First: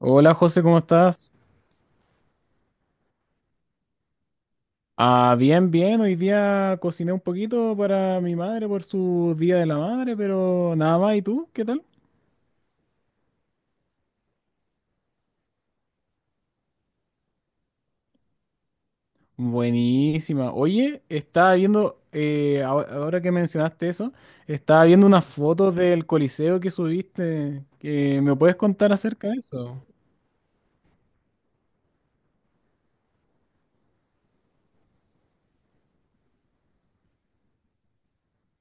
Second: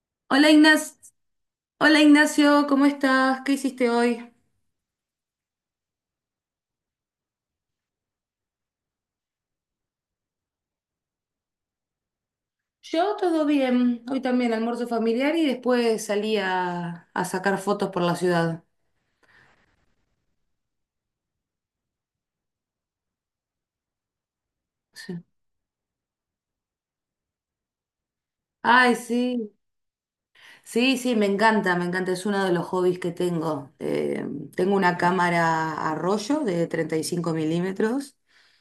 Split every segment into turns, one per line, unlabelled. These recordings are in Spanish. Hola
Hola
José, ¿cómo
Ignacio,
estás?
¿cómo estás? ¿Qué hiciste hoy?
Ah, bien, bien. Hoy día cociné un poquito para mi madre por su Día de la Madre, pero nada más. ¿Y tú? ¿Qué tal?
Yo todo bien, hoy también almuerzo familiar y después salí a sacar fotos por la ciudad.
Buenísima. Oye, estaba viendo, ahora que mencionaste eso, estaba viendo
Sí.
unas fotos del Coliseo que subiste. Que ¿Me puedes contar
Ay,
acerca de
sí,
eso?
sí, me encanta, es uno de los hobbies que tengo. Tengo una cámara a rollo de 35 mm,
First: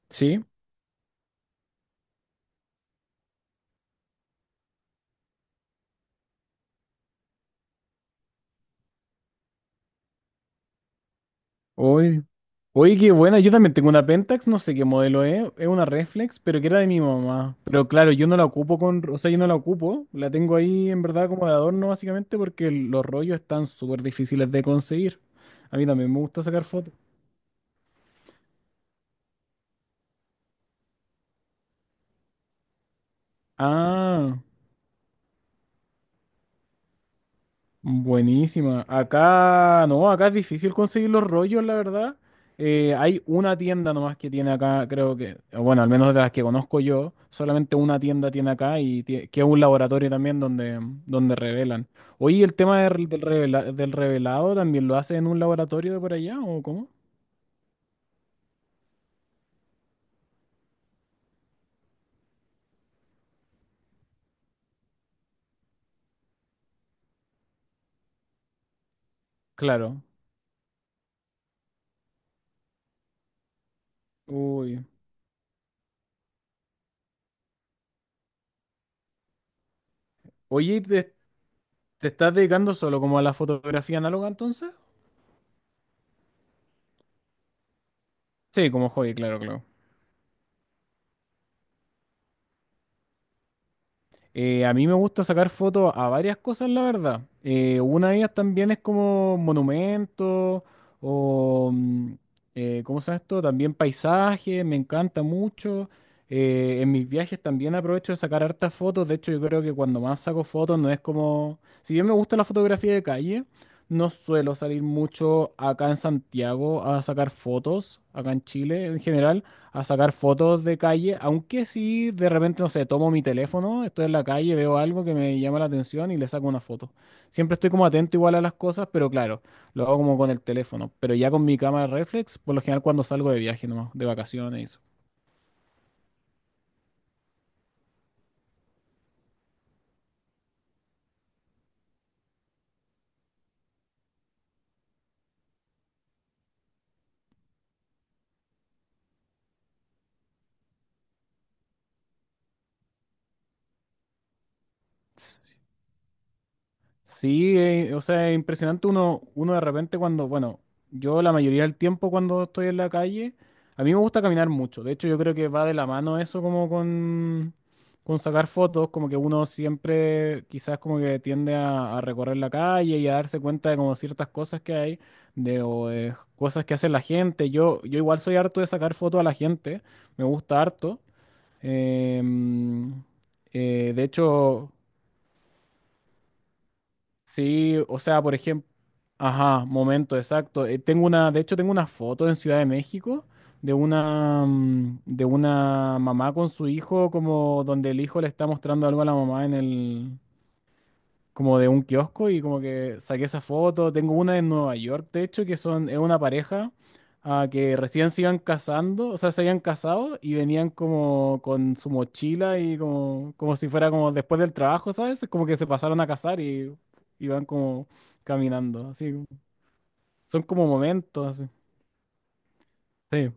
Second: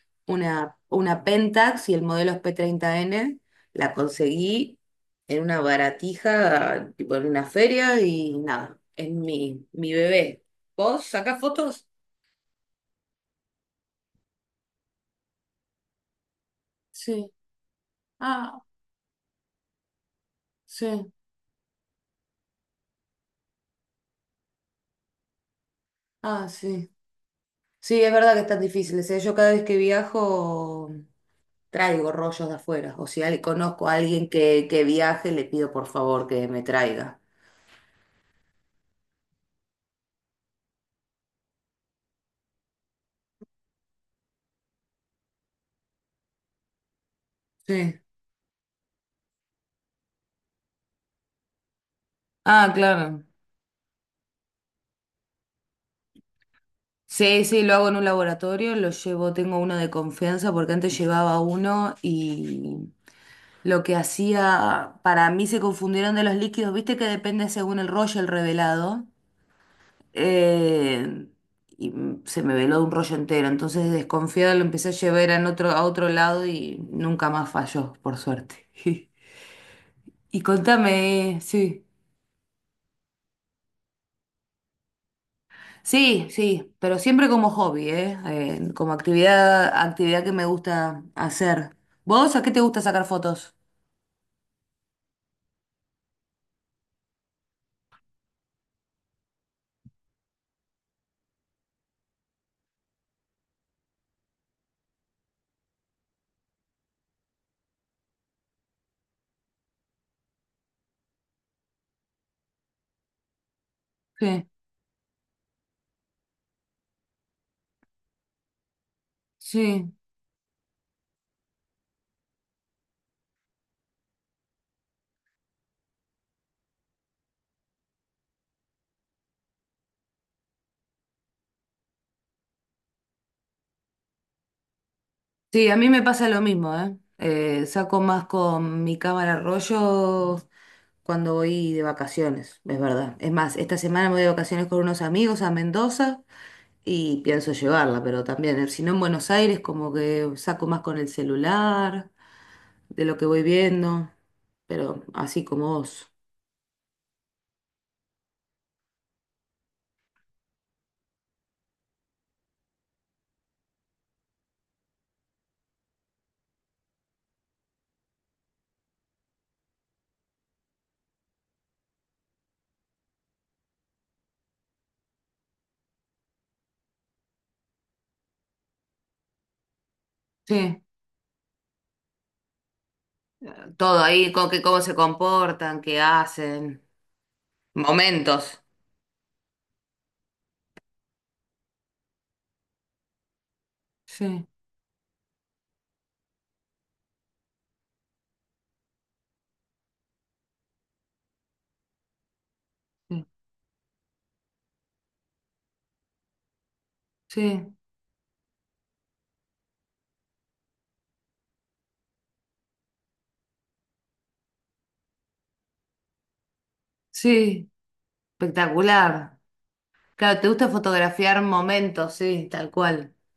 Sí.
una Pentax, y el modelo es P30N. La conseguí en una baratija, tipo en una feria, y nada, es mi bebé. ¿Vos sacás fotos?
Oye, oye, qué buena. Yo también tengo una Pentax, no sé qué modelo es. Es una Reflex, pero que era de mi
Sí.
mamá. Pero claro, yo no la
Ah,
ocupo con, o sea, yo no la ocupo. La tengo ahí en
sí.
verdad como de adorno básicamente porque los rollos están súper difíciles de conseguir. A mí también me gusta
Ah,
sacar
sí.
fotos.
Sí, es verdad que están difíciles, ¿eh? Yo cada vez que viajo traigo rollos de afuera. O si conozco a alguien
Ah.
que viaje, le pido por favor que me traiga.
Buenísima. Acá, no, acá es difícil conseguir los rollos, la verdad. Hay una tienda nomás que tiene acá, creo que, bueno, al menos de las que conozco yo, solamente una
Sí.
tienda tiene acá y que es un laboratorio también donde, revelan. Oye, ¿el
Ah,
tema
claro.
del revelado también lo hacen en un laboratorio de por allá o cómo?
Sí, sí, lo hago en un laboratorio, lo llevo, tengo uno de confianza porque antes llevaba uno y lo que hacía, para mí se confundieron de los líquidos, viste que depende según el rollo, el revelado,
Claro.
eh, se me veló de un rollo entero, entonces desconfiada lo
Uy.
empecé a llevar en otro, a otro lado y nunca más falló, por suerte. Y
Oye, ¿y ¿te,
contame, sí.
te estás dedicando solo como a la fotografía análoga entonces?
Sí, sí, pero siempre como hobby, ¿eh?
Sí,
Eh,
como
como
hobby, claro,
actividad,
claro.
actividad que me gusta hacer. ¿Vos a qué te gusta sacar fotos?
A mí me gusta sacar fotos a varias cosas, la verdad. Una de ellas también es como monumentos o, ¿cómo se llama esto? También paisajes, me encanta mucho. En mis viajes también aprovecho de sacar hartas fotos. De hecho, yo creo que cuando más saco fotos no es como, si bien me gusta la fotografía de calle, no
Sí,
suelo salir mucho acá en Santiago a sacar fotos, acá en Chile en general a
sí,
sacar fotos de calle, aunque sí de repente, no sé, tomo mi teléfono, estoy en la calle, veo algo que me llama la atención y le saco una foto. Siempre estoy como atento igual a las cosas, pero claro, lo hago como con el teléfono. Pero ya con mi cámara reflex, por lo general cuando salgo de viaje nomás, de vacaciones y
sí, a mí me pasa lo mismo, ¿eh? Saco más con mi cámara rollo cuando voy de vacaciones, es verdad. Es más, esta semana me voy de vacaciones con unos amigos a Mendoza y pienso llevarla, pero también, si no en Buenos Aires, como que saco más con el celular, de lo que voy viendo, pero así
eso.
como vos.
Sí, o sea, es impresionante uno de repente cuando, bueno, yo la mayoría del tiempo cuando estoy en la calle, a mí me gusta caminar mucho. De hecho, yo creo que va de la mano eso como con sacar fotos, como que uno siempre quizás como que tiende a recorrer la calle y a darse cuenta de como ciertas cosas que hay, de o de cosas que hace la gente. Yo igual soy harto de sacar fotos a la gente, me gusta
Sí.
harto. Em, eh,
Todo
de
ahí, con que
hecho...
cómo se comportan, qué hacen,
Sí, o sea, por
momentos.
ejemplo, ajá, momento exacto. De hecho, tengo una foto en Ciudad de México de una,
Sí,
mm, de una mamá con su hijo, como donde el hijo le está mostrando algo a la mamá en el, como de un kiosco y como que saqué
sí,
esa foto. Tengo una en Nueva York, de hecho, que es una pareja
sí,
que recién se iban casando, o sea, se habían casado y venían como con su mochila y como si fuera como después del trabajo, ¿sabes? Como que se pasaron a casar y iban
sí,
como caminando, así.
espectacular. Claro,
Son
te
como
gusta
momentos,
fotografiar
así.
momentos, sí, tal cual.
Sí,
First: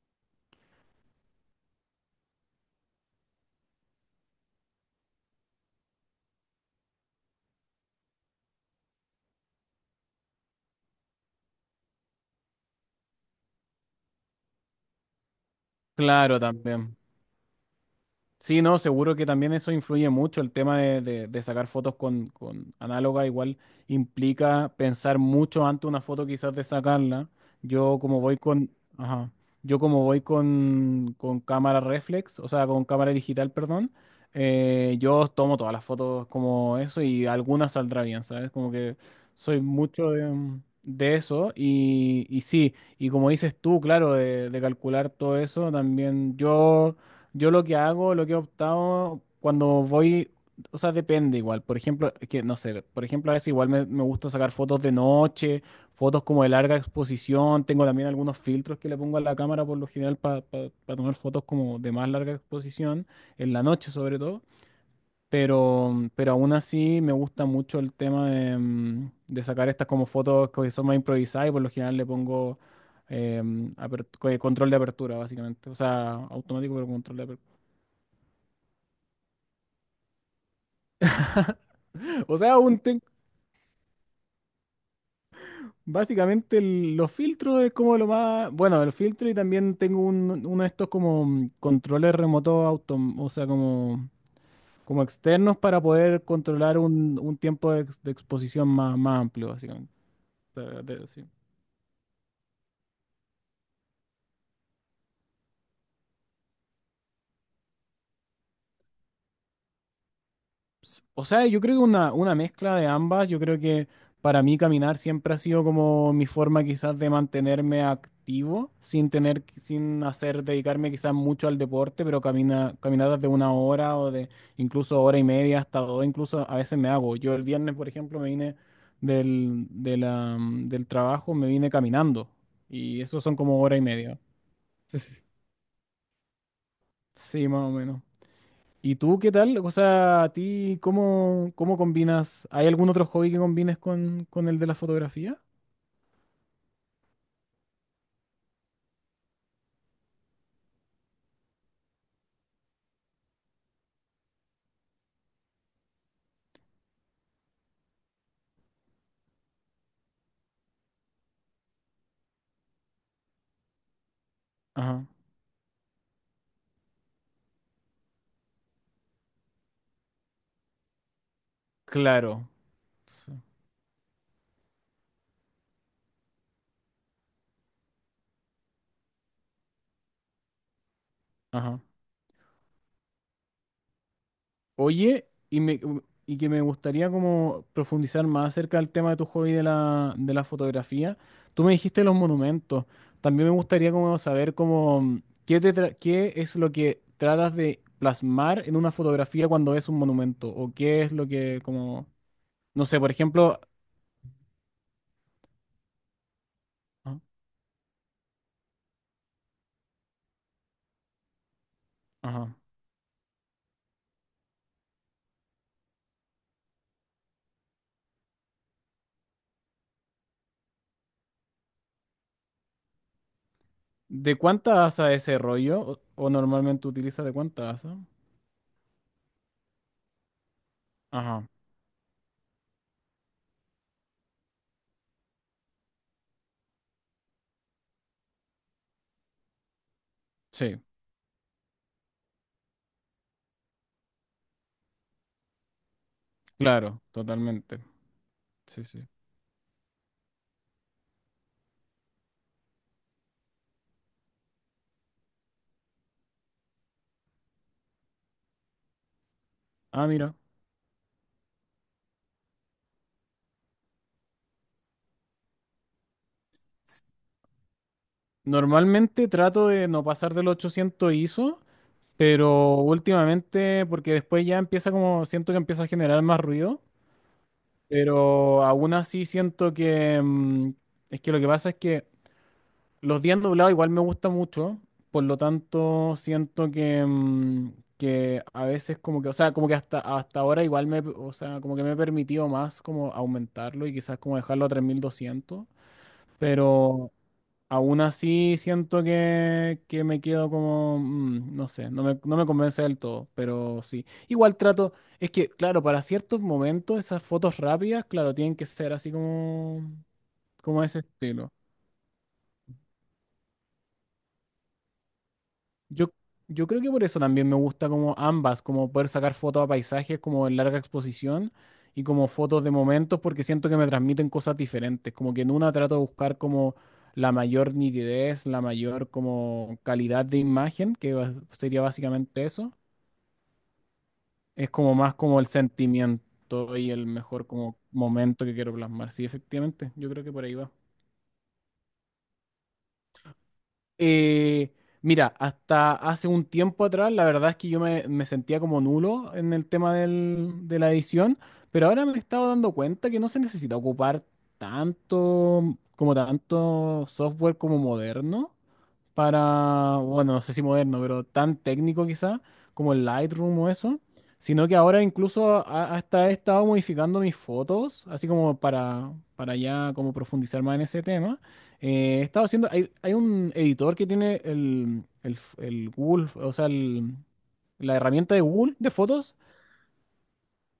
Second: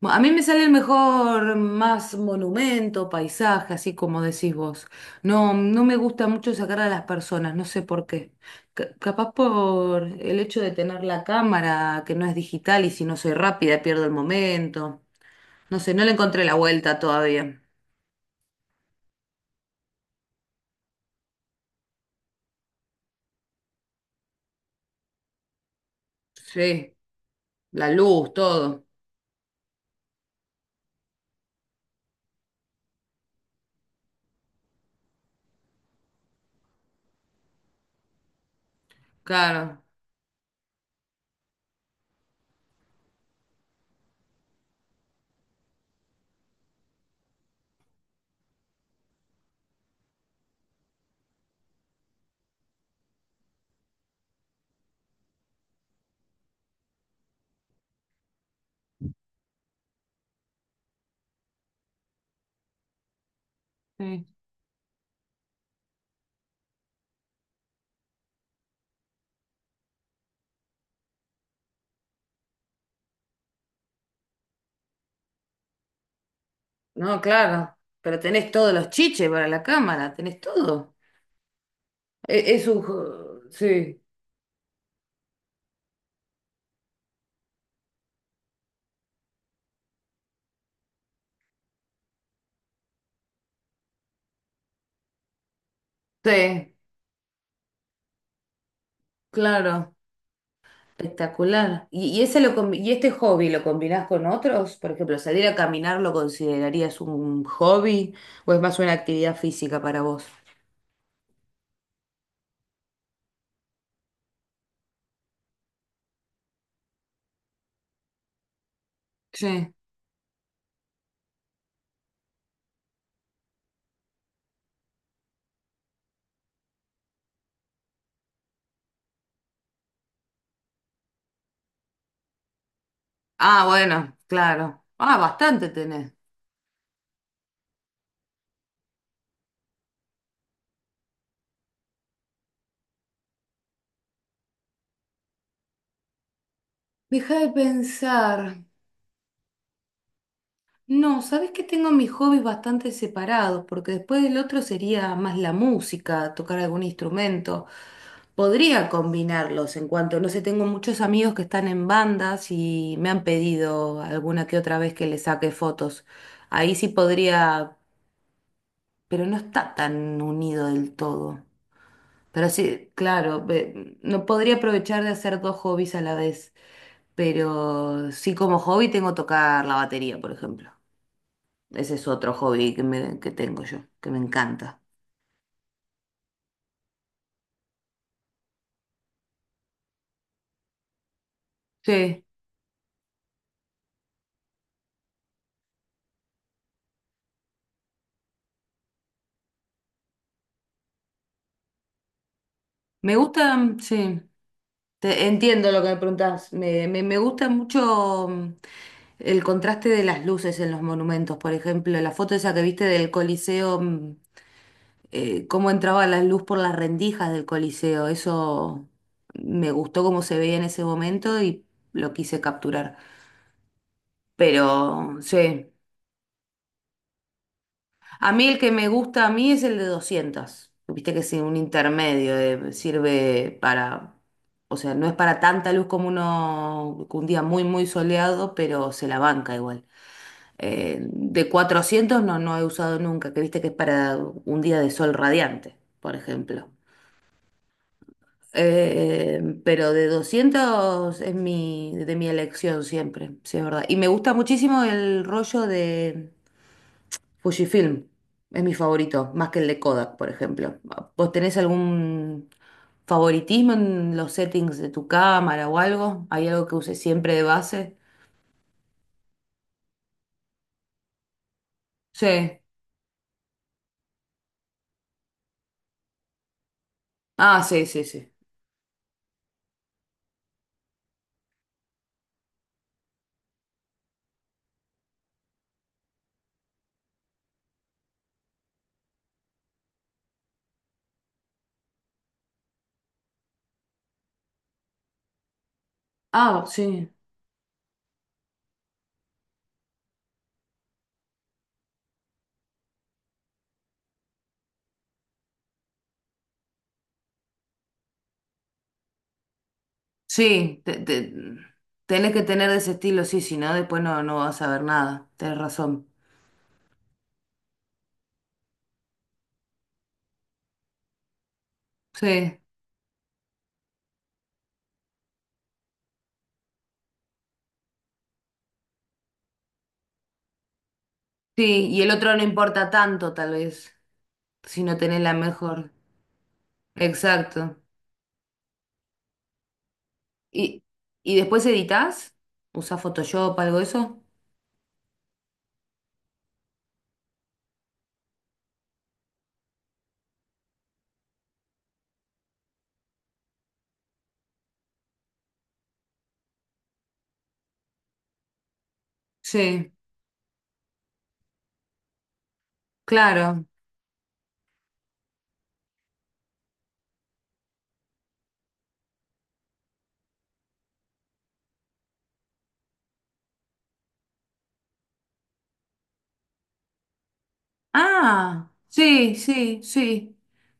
A mí me sale el mejor más monumento, paisaje, así como decís vos. No, no me gusta mucho sacar a las personas, no sé por qué. Capaz por el hecho de tener la cámara, que no es digital, y si no soy rápida pierdo el momento. No sé, no le
claro,
encontré la
también.
vuelta todavía.
Sí, no, seguro que también eso influye mucho. El tema de sacar fotos con análoga igual implica pensar mucho antes una foto quizás de
Sí.
sacarla.
La
Yo como
luz,
voy con,
todo.
ajá, yo como voy con cámara reflex, o sea, con cámara digital, perdón, yo tomo todas las fotos como eso y algunas saldrá bien, ¿sabes? Como que soy
Claro.
mucho de eso y sí, y como dices tú, claro, de calcular todo eso, también yo. Yo lo que hago, lo que he optado cuando voy, o sea, depende igual. Por ejemplo, es que no sé, por ejemplo, a veces igual me gusta sacar fotos de noche, fotos como de larga exposición. Tengo también algunos filtros que le pongo a la cámara por lo general para tomar fotos como de más larga exposición, en la noche sobre
Sí.
todo. Pero aún así me gusta mucho el tema de sacar estas como fotos que son más improvisadas y por lo general le pongo control de apertura, básicamente. O sea, automático, pero control
No,
de apertura.
claro. Pero tenés todos los chiches para la cámara, tenés todo.
O
E-
sea,
Es, un... jo- Sí,
básicamente los filtros es como lo más, bueno, el filtro y también tengo uno de estos como controles remotos o sea, como externos para poder
sí,
controlar un tiempo de exposición más amplio, básicamente.
claro.
O sea, sí.
Espectacular. ¿Y este hobby lo combinás con otros? Por ejemplo, ¿salir a caminar lo considerarías un hobby o es más una actividad física para vos?
O sea, yo creo que una mezcla de ambas. Yo creo que para mí caminar siempre ha sido como mi forma quizás de mantenerme activo sin tener,
Sí.
sin hacer, dedicarme quizás mucho al deporte, pero caminadas de una hora o de incluso hora y media hasta dos, incluso a veces me hago. Yo el viernes, por ejemplo, me vine del, de la- del trabajo, me vine caminando y eso son como
Ah,
hora y
bueno,
media.
claro. Ah, bastante tenés.
Sí, más o menos. ¿Y tú qué tal? O sea, ¿a ti cómo combinas? ¿Hay algún otro hobby que combines con el de la fotografía?
Deja de pensar. No, sabes que tengo mis hobbies bastante separados, porque después del otro sería más la música, tocar algún instrumento. Podría combinarlos en cuanto, no sé, tengo muchos amigos que están en bandas y me han pedido alguna que otra vez que
Ajá.
les saque fotos. Ahí sí podría, pero no está tan unido del todo.
Claro.
Pero sí,
Sí.
claro, no podría aprovechar de hacer dos hobbies a la vez, pero sí como hobby tengo tocar la batería, por ejemplo.
Ajá.
Ese es otro hobby que tengo yo, que me encanta.
Oye, y que me gustaría como profundizar más acerca del tema de tu hobby de la fotografía. Tú me dijiste los
Sí,
monumentos. También me gustaría como saber cómo, qué, te tra- qué es lo que tratas de plasmar en una fotografía cuando es un monumento o qué es lo que como, no sé, por
me gusta,
ejemplo,
entiendo lo que me preguntás. Me
ah,
gusta mucho, el contraste de las luces en los monumentos, por ejemplo, la foto esa
ajá.
que viste del Coliseo. Cómo entraba la luz por las rendijas del Coliseo, eso me gustó, cómo se veía en ese momento, y lo quise capturar.
¿De cuánta asa
Pero
ese
sí.
rollo o normalmente utilizas de cuánta asa?
A mí el que me gusta a mí es el de 200. Viste que es
Ajá,
un intermedio, sirve para, o sea, no es para tanta luz como uno, un día muy, muy soleado, pero se la banca igual.
sí,
De 400 no, no he usado nunca, que viste que es para un día de sol radiante, por ejemplo.
claro, totalmente. Sí, sí.
Pero de 200 es mi, de mi elección siempre, sí, es verdad. Y me gusta muchísimo el rollo de Fujifilm, es mi favorito, más que el de
Ah,
Kodak, por
mira.
ejemplo. ¿Vos tenés algún favoritismo en los settings de tu cámara o algo? ¿Hay algo que uses siempre de base?
Normalmente trato de no pasar del 800 ISO,
Sí.
pero últimamente, porque después ya empieza como, siento que empieza a generar más ruido,
Ah, sí, sí, sí.
pero aún así siento que, es que lo que pasa es que los días doblados igual me gusta mucho, por lo tanto siento que, que a veces como que, o sea, como que hasta ahora igual me, o sea, como que me he permitido más como aumentarlo y quizás como dejarlo a 3.200.
Ah, sí.
Pero aún así siento que me quedo como, no sé, no me convence del todo, pero sí. Igual trato, es que, claro, para ciertos momentos esas fotos rápidas, claro, tienen que ser así como,
Sí,
como ese estilo.
tenés que tener de ese estilo, sí, si no, después no, no vas a ver nada. Tenés razón.
Yo, yo creo que por eso también me gusta como ambas, como poder sacar fotos a paisajes como en larga exposición y como
Sí,
fotos de momentos porque siento que me transmiten cosas diferentes, como que en una trato de buscar como la mayor nitidez, la mayor como calidad de imagen, sería
sí, y el otro no
básicamente eso,
importa tanto, tal vez,
es
si
como
no
más
tenés la
como el
mejor.
sentimiento y el mejor como
Exacto.
momento que quiero plasmar. Sí, efectivamente, yo creo que por ahí va.
¿Y, y después editas? ¿Usás Photoshop, algo de eso?
Eh, Mira, hasta hace un tiempo atrás, la verdad es que yo me sentía como nulo en el tema de la edición, pero ahora me he estado dando cuenta que no se necesita ocupar tanto, como tanto software como moderno
Sí,
para, bueno, no sé si moderno, pero tan técnico quizá como el Lightroom
claro.
o eso, sino que ahora incluso hasta he estado modificando mis fotos, así como para ya como profundizar más en ese tema. He estado haciendo, hay un editor que tiene el Google, o sea, la herramienta de
Ah,
Google de
sí,
fotos,
sí, sí.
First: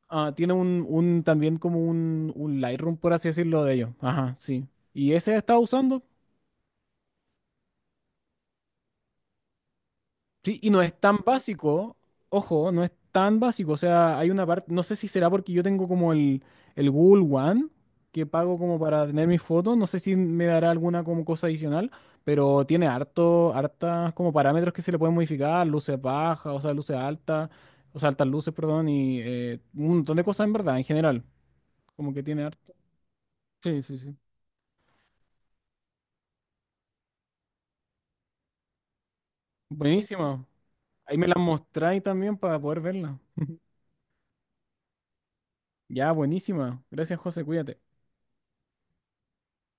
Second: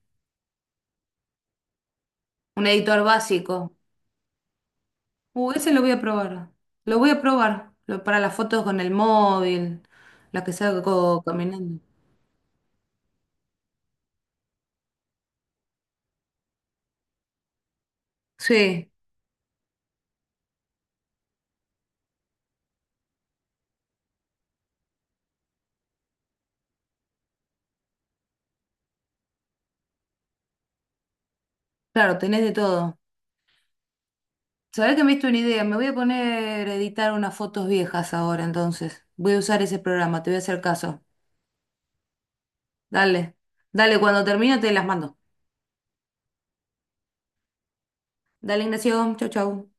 tiene también como un
Un
Lightroom,
editor
por así decirlo, de
básico.
ellos. Ajá, sí. Y ese he estado
Ese lo voy a
usando.
probar. Lo voy a probar. Lo, para las fotos con el móvil, las que
Sí, y no es tan
salgo caminando.
básico, ojo, no es tan básico, o sea, hay una parte, no sé si será porque yo tengo como el Google One, que pago como
Sí,
para tener mis fotos, no sé si me dará alguna como cosa adicional, pero tiene harto, hartas como parámetros que se le pueden modificar, luces bajas, o sea, luces altas, o sea, altas luces, perdón, y un montón de cosas en verdad, en general, como
claro,
que
tenés
tiene
de
harto.
todo.
Sí, sí, sí.
Sabés que me diste una idea. Me voy a poner a editar unas fotos viejas ahora, entonces. Voy a usar ese programa, te voy a
Buenísima.
hacer caso.
Ahí me las mostráis también para poder verla.
Dale. Dale, cuando termine te las mando.
Ya, buenísima. Gracias, José, cuídate.
Dale, Ignacio. Chau, chau.